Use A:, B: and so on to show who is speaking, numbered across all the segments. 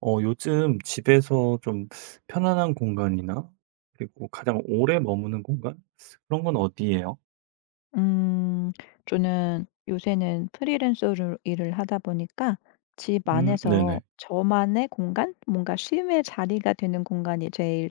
A: 요즘 집에서 좀 편안한 공간이나 그리고 가장 오래 머무는 공간? 그런 건 어디예요?
B: 음 저는 요새는 프리랜서로 일을 하다 보니까 집 안에서
A: 네네.
B: 저만의 공간? 뭔가 쉼의 자리가 되는 공간이 제일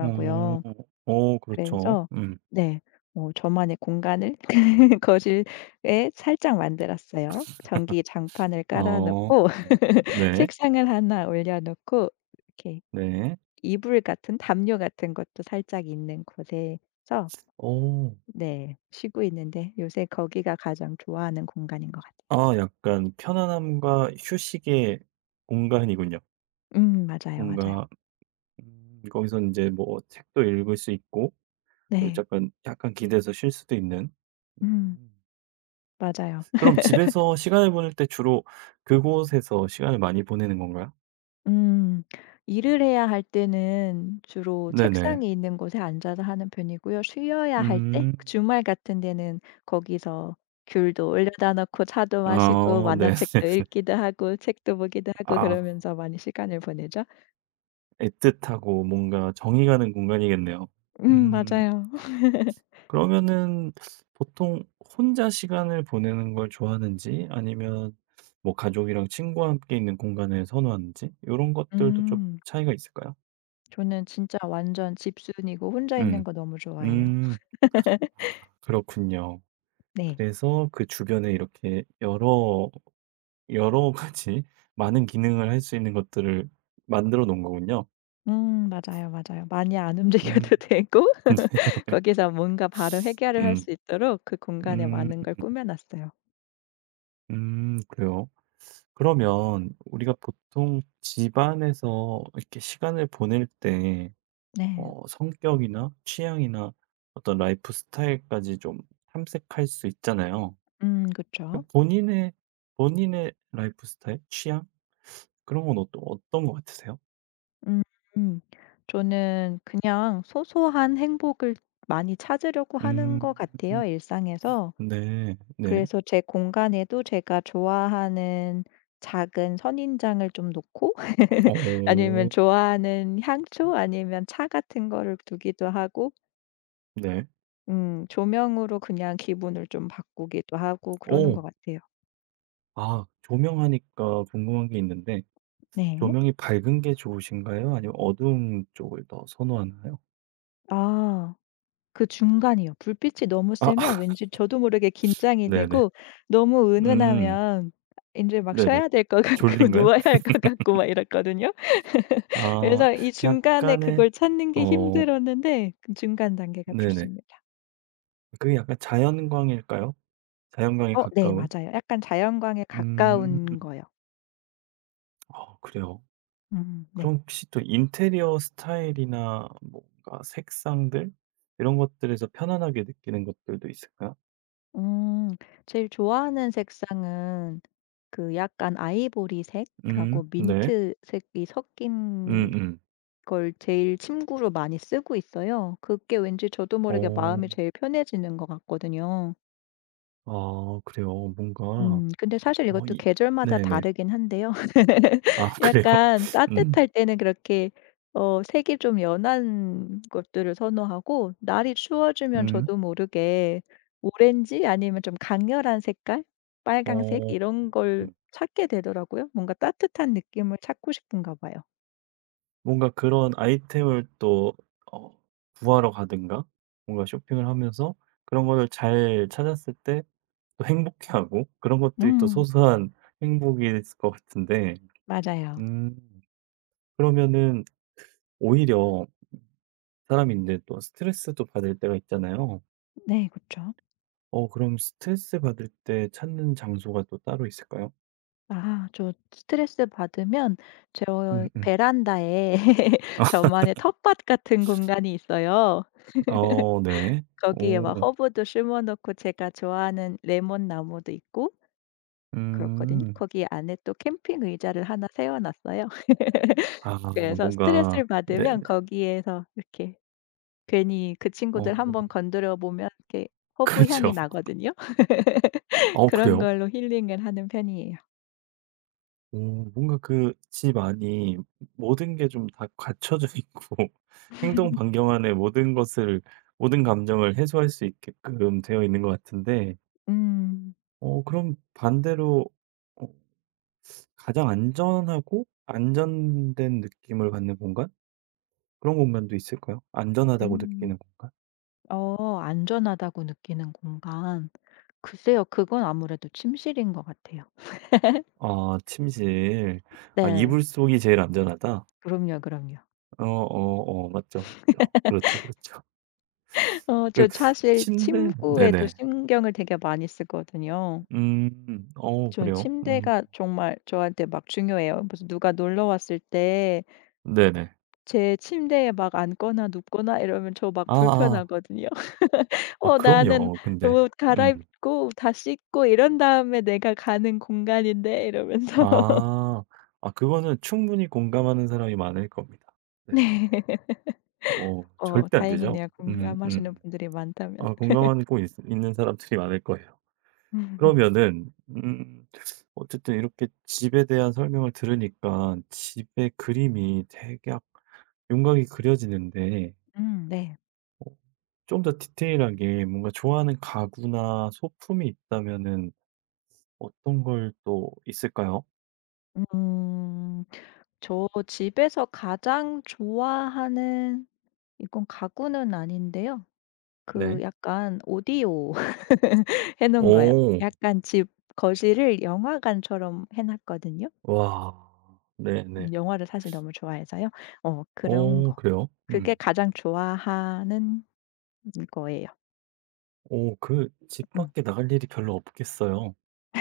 A: 어. 어 그렇죠.
B: 그래서
A: 음.
B: 네. 저만의 공간을 거실에 살짝 만들었어요. 전기 장판을 깔아
A: 어.
B: 놓고
A: 네.
B: 책상을 하나 올려 놓고 이렇게
A: 네.
B: 이불 같은 담요 같은 것도 살짝 있는 곳에서
A: 어.
B: 네. 쉬고 있는데 요새 거기가 가장 좋아하는 공간인 것 같아요.
A: 아 약간 편안함과 휴식의 공간이군요.
B: 맞아요, 맞아요.
A: 뭔가 거기서 이제 뭐 책도 읽을 수 있고 그리고
B: 네.
A: 약간 기대서 쉴 수도 있는.
B: 음
A: 음.
B: 맞아요.
A: 그럼 집에서 시간을 보낼 때 주로 그곳에서 시간을 많이 보내는 건가요?
B: 음 일을 해야 할 때는 주로
A: 네네.
B: 책상이 있는 곳에 앉아서 하는 편이고요. 쉬어야 할때
A: 음.
B: 그 주말 같은 데는 거기서 귤도 올려다 놓고 차도 마시고
A: 아 네네.
B: 만화책도 읽기도 하고 책도 보기도 하고
A: 아
B: 그러면서 많이 시간을 보내죠.
A: 애틋하고 뭔가 정이 가는 공간이겠네요. 음.
B: 맞아요.
A: 그러면은 보통 혼자 시간을 보내는 걸 좋아하는지 아니면 뭐 가족이랑 친구와 함께 있는 공간을 선호하는지 요런 것들도 좀
B: 음
A: 차이가 있을까요?
B: 저는 진짜 완전 집순이고 혼자 있는
A: 음.
B: 거 너무 좋아해요.
A: 음. 그렇군요.
B: 네.
A: 그래서 그 주변에 이렇게 여러 가지 많은 기능을 할 수 있는 것들을 만들어 놓은 거군요.
B: 맞아요, 맞아요. 많이 안
A: 음.
B: 움직여도 되고 거기서 뭔가 바로 해결을 할
A: 음.
B: 수 있도록 그 공간에
A: 음.
B: 많은 걸 꾸며 놨어요.
A: 음. 그래요. 그러면 우리가 보통 집안에서 이렇게 시간을 보낼 때
B: 네.
A: 성격이나 취향이나 어떤 라이프 스타일까지 좀 탐색할 수 있잖아요.
B: 그쵸.
A: 본인의 본인의 라이프 스타일, 취향 그런 건 어떤 어떤 것 같으세요?
B: 음. 음. 저는 그냥 소소한 행복을 많이 찾으려고 하는 것
A: 음.
B: 같아요, 일상에서.
A: 네. 네.
B: 그래서 제 공간에도 제가 좋아하는 작은 선인장을 좀 놓고
A: 어.
B: 아니면 좋아하는 향초 아니면 차 같은 거를 두기도 하고
A: 네.
B: 조명으로 그냥 기분을 좀 바꾸기도 하고 그러는
A: 오
B: 것 같아요.
A: 아 조명하니까 궁금한 게 있는데
B: 네.
A: 조명이 밝은 게 좋으신가요? 아니면 어두운 쪽을 더 선호하나요?
B: 아, 그 중간이요. 불빛이 너무
A: 아
B: 세면 왠지 저도 모르게 긴장이
A: 네네.
B: 되고 너무
A: 음.
B: 은은하면 이제 막
A: 네네.
B: 쉬어야 될 것 같고
A: 졸린가요?
B: 누워야 할 것 같고 막 이랬거든요.
A: 아
B: 그래서 이 중간에
A: 약간의
B: 그걸 찾는 게
A: 어
B: 힘들었는데 그 중간 단계가
A: 네네.
B: 좋습니다.
A: 그게 약간 자연광일까요? 자연광에
B: 어, 네,
A: 가까운?
B: 맞아요. 약간 자연광에
A: 음.
B: 가까운 거요.
A: 아 그래요.
B: 음. 네.
A: 그럼 혹시 또 인테리어 스타일이나 뭔가 색상들 이런 것들에서 편안하게 느끼는 것들도 있을까요?
B: 음. 제일 좋아하는 색상은 그 약간 아이보리색하고
A: 네.
B: 민트색이 섞인
A: 음음.
B: 걸 제일 침구로 많이 쓰고 있어요. 그게 왠지 저도 모르게
A: 어.
B: 마음이 제일 편해지는 것 같거든요.
A: 아 그래요. 뭔가
B: 근데 사실
A: 어
B: 이것도
A: 이
B: 계절마다
A: 네네.
B: 다르긴 한데요.
A: 아 그래요?
B: 약간
A: 음.
B: 따뜻할 때는 그렇게 색이 좀 연한 것들을 선호하고 날이 추워지면
A: 음.
B: 저도 모르게 오렌지 아니면 좀 강렬한 색깔, 빨강색
A: 어.
B: 이런 걸 찾게 되더라고요. 뭔가 따뜻한 느낌을 찾고 싶은가 봐요.
A: 뭔가 그런 아이템을 또 어 구하러 가든가 뭔가 쇼핑을 하면서 그런 거를 잘 찾았을 때 또 행복해하고 그런 것들이 또
B: 음
A: 소소한 행복일 것 같은데
B: 맞아요.
A: 음 그러면은 오히려 사람이 인제 또 스트레스도 받을 때가 있잖아요.
B: 네, 그렇죠.
A: 그럼 스트레스 받을 때 찾는 장소가 또 따로 있을까요?
B: 아, 저 스트레스 받으면 저
A: 음음.
B: 베란다에 저만의 텃밭 같은 공간이 있어요.
A: 어 네.
B: 거기에 막
A: 오.
B: 허브도 심어 놓고 제가 좋아하는 레몬 나무도 있고 그렇거든요.
A: 음.
B: 거기 안에 또 캠핑 의자를 하나 세워 놨어요.
A: 아
B: 그래서
A: 뭔가
B: 스트레스를
A: 네네.
B: 받으면 거기에서 이렇게 괜히 그
A: 어
B: 친구들 한번 건드려 보면 이렇게 허브 향이
A: 그렇죠.
B: 나거든요.
A: 어
B: 그런
A: 그래요?
B: 걸로 힐링을 하는 편이에요.
A: 오 뭔가 그 집안이 모든 게 좀 다 갖춰져 있고 행동 반경 안에 모든 것을 모든 감정을 해소할 수 있게끔 되어 있는 것 같은데
B: 음.
A: 그럼 반대로 어 가장 안전하고 안전된 느낌을 받는 공간? 그런 공간도 있을까요? 안전하다고
B: 음.
A: 느끼는 공간?
B: 안전하다고 느끼는 공간. 글쎄요. 그건 아무래도 침실인 것 같아요.
A: 아 침실. 아
B: 네.
A: 이불 속이 제일 안전하다?
B: 그럼요, 그럼요.
A: 어 어 어 맞죠, 맞죠. 그렇죠, 그렇죠. 그
B: 저 사실
A: 침대
B: 침구에도
A: 네네.
B: 신경을 되게 많이 쓰거든요.
A: 음. 어
B: 좀
A: 그래요? 음.
B: 침대가 정말 저한테 막 중요해요. 무슨 누가 놀러 왔을 때
A: 네네.
B: 제 침대에 막 앉거나 눕거나 이러면 저 막
A: 아 아. 아
B: 불편하거든요.
A: 아,
B: 나는
A: 그럼요. 근데
B: 옷
A: 음.
B: 갈아입고 다 씻고 이런 다음에 내가 가는 공간인데 이러면서.
A: 아. 아 그거는 충분히 공감하는 사람이 많을 겁니다. 네네.
B: 네.
A: 어 절대 안 되죠?
B: 다행이네요.
A: 음
B: 공감하시는
A: 음.
B: 분들이 많다면.
A: 아 공감하고 있 있는 사람들이 많을 거예요. 그러면은 어쨌든 이렇게 집에 대한 설명을 들으니까 집의 그림이 대략 윤곽이 그려지는데
B: 네.
A: 어 좀 더 디테일하게 뭔가 좋아하는 가구나 소품이 있다면은 어떤 걸 또 있을까요?
B: 음. 저 집에서 가장 좋아하는 이건 가구는 아닌데요. 그
A: 네.
B: 약간 오디오 해 놓은 거예요.
A: 오.
B: 약간 집 거실을 영화관처럼 해 놨거든요.
A: 와. 네네.
B: 영화를 사실 너무 좋아해서요. 그런
A: 오
B: 거.
A: 그래요?
B: 그게
A: 음.
B: 가장 좋아하는 거예요.
A: 오 그 집
B: 음
A: 밖에 나갈 일이 별로 없겠어요.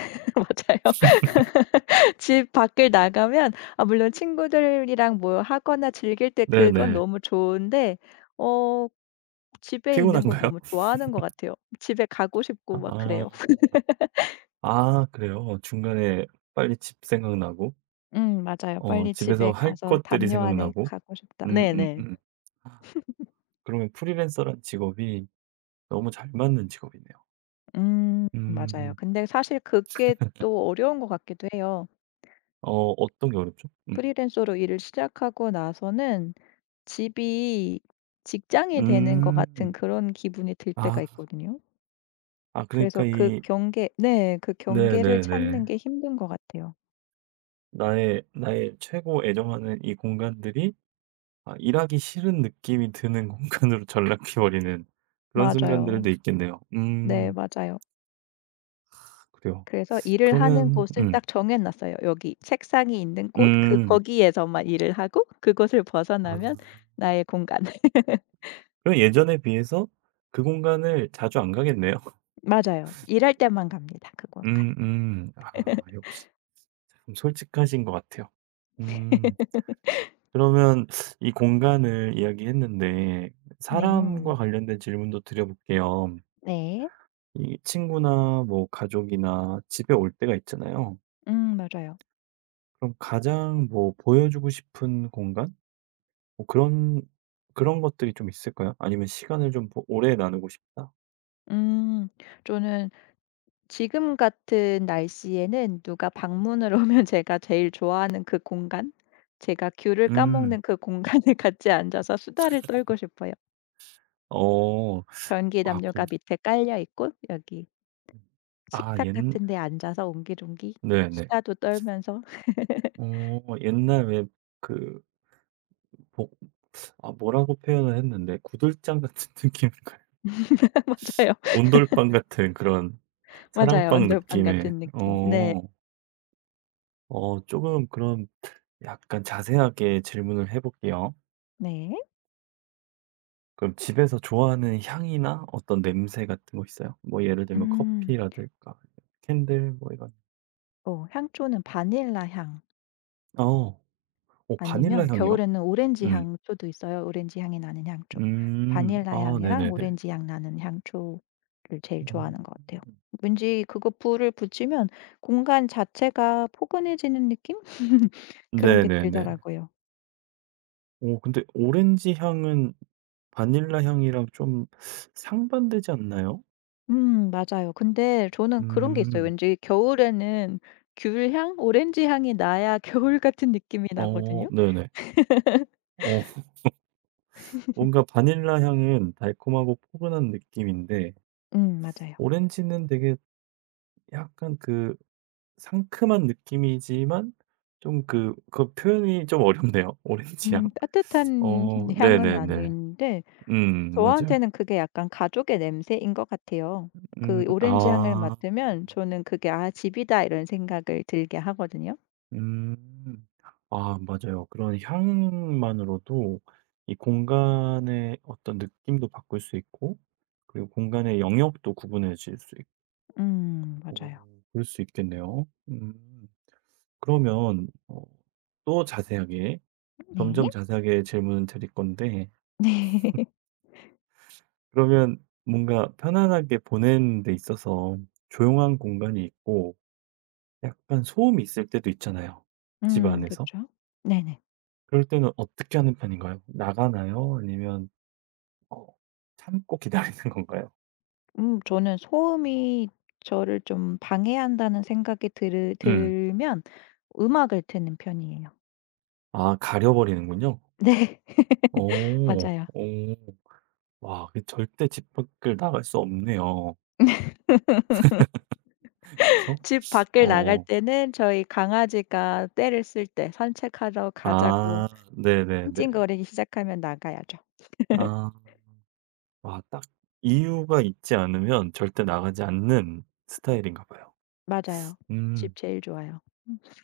B: 맞아요. 집 밖을 나가면 아, 물론 친구들이랑 뭐 하거나 즐길 때 그건
A: 네네.
B: 너무 좋은데 어 집에 있는 걸
A: 피곤한가요?
B: 너무 좋아하는 것 같아요. 집에 가고 싶고 막 그래요.
A: 아. 아 그래요? 중간에 빨리 집 생각나고
B: 맞아요. '빨리
A: 집에서
B: 집에
A: 할
B: 가서
A: 것들이
B: 담요 안에
A: 생각나고.
B: 가고 싶다.'
A: 음 음
B: 네네.
A: 음. 그러면 프리랜서란 직업이 너무 잘 맞는 직업이네요.
B: 맞아요.
A: 음.
B: 근데 사실 그게 또 어려운 것 같기도 해요.
A: 어 어떤 게 어렵죠? 음.
B: 프리랜서로 일을 시작하고 나서는 집이 직장이 되는 것
A: 음.
B: 같은 그런 기분이 들 때가
A: 아.
B: 있거든요.
A: 아 그러니까
B: 그래서 그
A: 이
B: 경계 네. 그 경계를
A: 네네네.
B: 찾는 게 힘든 것 같아요.
A: 나의 최고 애정하는 이 공간들이 아 일하기 싫은 느낌이 드는 공간으로 전락해 버리는 그런
B: 맞아요.
A: 순간들도 있겠네요.
B: 네,
A: 음.
B: 맞아요.
A: 그래요.
B: 그래서 일을 하는
A: 그러면
B: 곳은 딱 정해 놨어요. 여기 책상이 있는 곳 그
A: 음.
B: 거기에서만 일을 하고 그곳을
A: 아.
B: 벗어나면 나의 공간.
A: 그럼 예전에 비해서 그 공간을 자주 안 가겠네요.
B: 맞아요. 일할 때만 갑니다. 그 공간.
A: 아 역시 참 솔직하신 것 같아요. 음. 그러면 이 공간을 이야기했는데
B: 네.
A: 사람과 관련된 질문도 드려볼게요.
B: 네.
A: 이 친구나 뭐 가족이나 집에 올 때가 있잖아요.
B: 맞아요.
A: 그럼 가장 뭐 보여주고 싶은 공간? 뭐 그런 것들이 좀 있을까요? 아니면 시간을 좀 보 오래 나누고 싶다?
B: 음 저는 지금 같은 날씨에는 누가 방문을 오면 제가 제일 좋아하는 그 공간, 제가 귤을
A: 음.
B: 까먹는 그 공간에 같이 앉아서 수다를 떨고 싶어요.
A: 어.
B: 전기
A: 아
B: 담요가 밑에 깔려 있고 여기
A: 아
B: 식탁
A: 옛
B: 같은 데 앉아서 옹기종기
A: 네네.
B: 수다도 떨면서
A: 옛날 왜 그 복 아 뭐라고 표현을 했는데 구들장 같은 느낌인가요?
B: 맞아요.
A: 온돌빵 같은 그런 사랑
B: 맞아요.
A: 빵
B: 언절반
A: 느낌의
B: 같은 느낌. 네.
A: 어. 조금 그런 약간 자세하게 질문을 해 볼게요.
B: 네.
A: 그럼 집에서 좋아하는 향이나 어떤 냄새 같은 거 있어요? 뭐 예를 들면
B: 음.
A: 커피라든가 캔들 뭐 이런.
B: 향초는 바닐라 향
A: 어.
B: 아니면
A: 바닐라 향이요?
B: 겨울에는 오렌지
A: 음.
B: 향초도 있어요. 오렌지 향이 나는 향초.
A: 음.
B: 바닐라
A: 아
B: 향이랑
A: 네네네.
B: 오렌지 향 나는 향초를 제일
A: 음.
B: 좋아하는 것 같아요. 왠지 그거 불을 붙이면 공간 자체가 포근해지는 느낌? 그런 게
A: 네네네.
B: 들더라고요.
A: 오 근데 오렌지 향은 바닐라 향이랑 좀 상반되지 않나요?
B: 맞아요. 근데 저는 그런 게 있어요.
A: 음.
B: 왠지 겨울에는 귤향, 오렌지 향이 나야 겨울 같은 느낌이 나거든요.
A: 네네. 어 뭔가 바닐라 향은 달콤하고 포근한 느낌인데
B: 맞아요.
A: 오렌지는 되게 약간 그 상큼한 느낌이지만 좀 그 표현이 좀 어렵네요. 오렌지 향.
B: 따뜻한 향은
A: 네네네.
B: 아닌데
A: 맞아요.
B: 저한테는 그게 약간 가족의 냄새인 것 같아요. 그 오렌지 향을
A: 아.
B: 맡으면 저는 그게 '아 집이다.' 이런 생각을 들게 하거든요.
A: 음. 아 맞아요. 그런 향만으로도 이 공간의 어떤 느낌도 바꿀 수 있고 그리고 공간의 영역도 구분해질 수 있고
B: 맞아요.
A: 그럴 수 있겠네요. 음. 그러면 또 자세하게
B: 네.
A: 점점 자세하게 질문을 드릴 건데
B: 네.
A: 그러면 뭔가 편안하게 보내는 데 있어서 조용한 공간이 있고 약간 소음이 있을 때도 있잖아요, 집
B: 그
A: 안에서.
B: 죠 네네.
A: 그럴 때는 어떻게 하는 편인가요? 나가나요? 아니면 어 참고 기다리는 건가요?
B: 저는 소음이 저를 좀 방해한다는 생각이 들
A: 음.
B: 들면 음악을 듣는 편이에요.
A: 아 가려 버리는군요.
B: 네.
A: 오
B: 맞아요.
A: 오 와 그 절대 집 밖을 나갈 수 없네요. 그쵸?
B: 집 밖을 나갈
A: 어.
B: 때는 저희 강아지가 떼를 쓸 때 산책하러 가자고
A: 아 네네네.
B: 찡찡거리기 시작하면 나가야죠.
A: 아. 와 딱 이유가 있지 않으면 절대 나가지 않는 스타일인가 봐요.
B: 맞아요. 집
A: 음.
B: 제일 좋아요.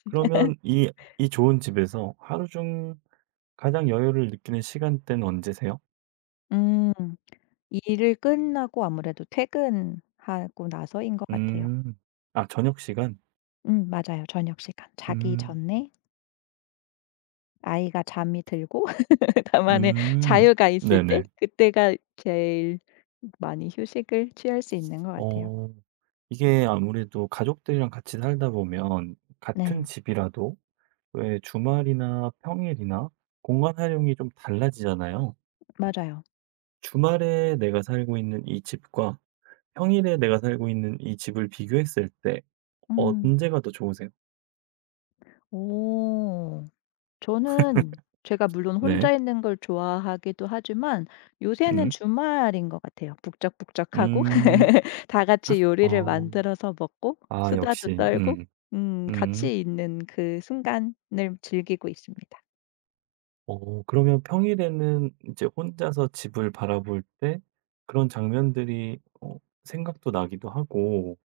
A: 그러면 이 좋은 집에서 하루 중 가장 여유를 느끼는 시간대는 언제세요?
B: 음. 일을 끝나고 아무래도 퇴근하고 나서인 것 같아요.
A: 음. 아 저녁 시간?
B: 맞아요. 저녁 시간. 자기
A: 음.
B: 전에 아이가 잠이 들고 다만의
A: 음.
B: 자유가 있을 때
A: 네네.
B: 그때가 제일 많이 휴식을 취할 수 있는 것 같아요.
A: 어 이게 아무래도 가족들이랑 같이 살다 보면 같은
B: 네.
A: 집이라도 왜 주말이나 평일이나 공간 활용이 좀 달라지잖아요.
B: 맞아요.
A: 주말에 내가 살고 있는 이 집과 평일에 내가 살고 있는 이 집을 비교했을 때
B: 음.
A: 언제가 더 좋으세요?
B: 오. 저는 제가 물론
A: 네.
B: 혼자 있는 걸 좋아하기도 하지만 요새는
A: 음.
B: 주말인 것 같아요. 북적북적하고
A: 음.
B: 다 같이 요리를
A: 어.
B: 만들어서 먹고
A: 아
B: 수다도
A: 역시.
B: 떨고
A: 음. 음.
B: 같이 있는 그 순간을 즐기고 있습니다.
A: 그러면 평일에는 이제 혼자서 집을 바라볼 때 그런 장면들이 생각도 나기도 하고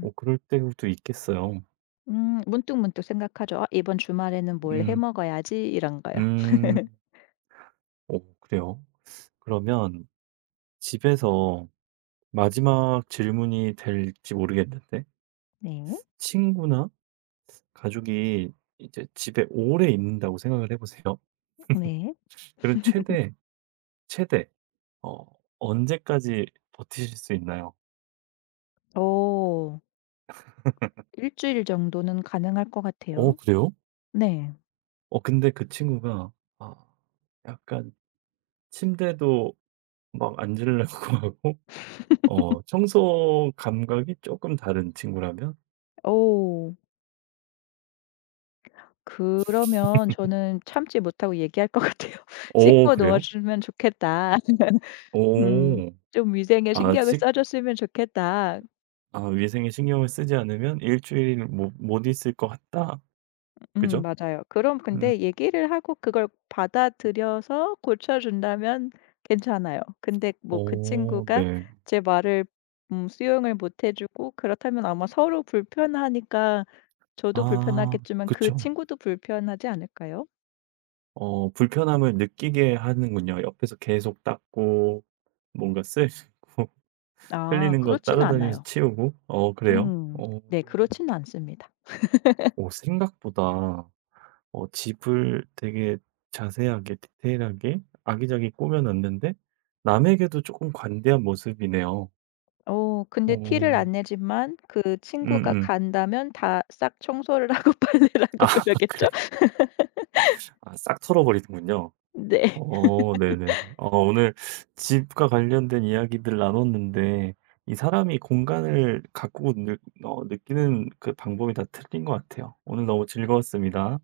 A: 그럴 때도 있겠어요.
B: 문득문득 생각하죠. '아 이번 주말에는 뭘 해
A: 음.
B: 먹어야지.' 이런 거요.
A: 음. 어 그래요? 그러면 집에서 마지막 질문이 될지 모르겠는데
B: 네.
A: 친구나 가족이 이제 집에 오래 있는다고 생각을 해 보세요.
B: 네.
A: 그럼 최대 어 언제까지 버티실 수 있나요?
B: 오, 일주일 정도는 가능할 것
A: 어
B: 같아요.
A: 그래요?
B: 네.
A: 근데 그 친구가 아 약간 침대도 막 앉으려고 하고 청소 감각이 조금 다른 친구라면
B: 오, 그러면 저는 참지 못하고 얘기할 것 같아요.
A: 오
B: "씻고 놓아
A: 그래요?
B: 주면 좋겠다. 음
A: 오오
B: 좀 위생에
A: 아 식
B: 신경을 써 줬으면 좋겠다."
A: 아 "위생에 신경을 쓰지 않으면 일 주일 못 있을 것 같다." 그죠?
B: 맞아요. 그럼
A: 음.
B: 근데 얘기를 하고 그걸 받아들여서 고쳐 준다면 괜찮아요. 근데 뭐 그
A: 오
B: 친구가
A: 네.
B: 제 말을 수용을 못해 주고 그렇다면 아마 서로 불편하니까 저도
A: 아
B: 불편하겠지만 그
A: 그쵸.
B: 친구도 불편하지 않을까요?
A: 불편함을 느끼게 하는군요. 옆에서 계속 닦고 뭔가 쓸고
B: 아,
A: 흘리는 거
B: 그렇진
A: 따라다니면서
B: 않아요.
A: 치우고. 어 그래요?
B: 음.
A: 어.
B: 네, 그렇지는 않습니다.
A: 오, 생각보다 집을 되게 자세하게 디테일하게 아기자기 꾸며 놨는데 남에게도 조금 관대한 모습이네요.
B: 근데 티를
A: 어.
B: 안 내지만 그 친구가
A: 음음.
B: 간다면 다 싹 청소를 하고 빨래를 하고
A: 아 그
B: 그러겠죠?
A: 래 아 싹 털어버리는군요.
B: 네.
A: 네네네. 오늘 집과 관련된 이야기들 나눴는데 이 사람이 공간을 가꾸고 느 어 느끼는 그 방법이 다 틀린 것 같아요. 오늘 너무 즐거웠습니다.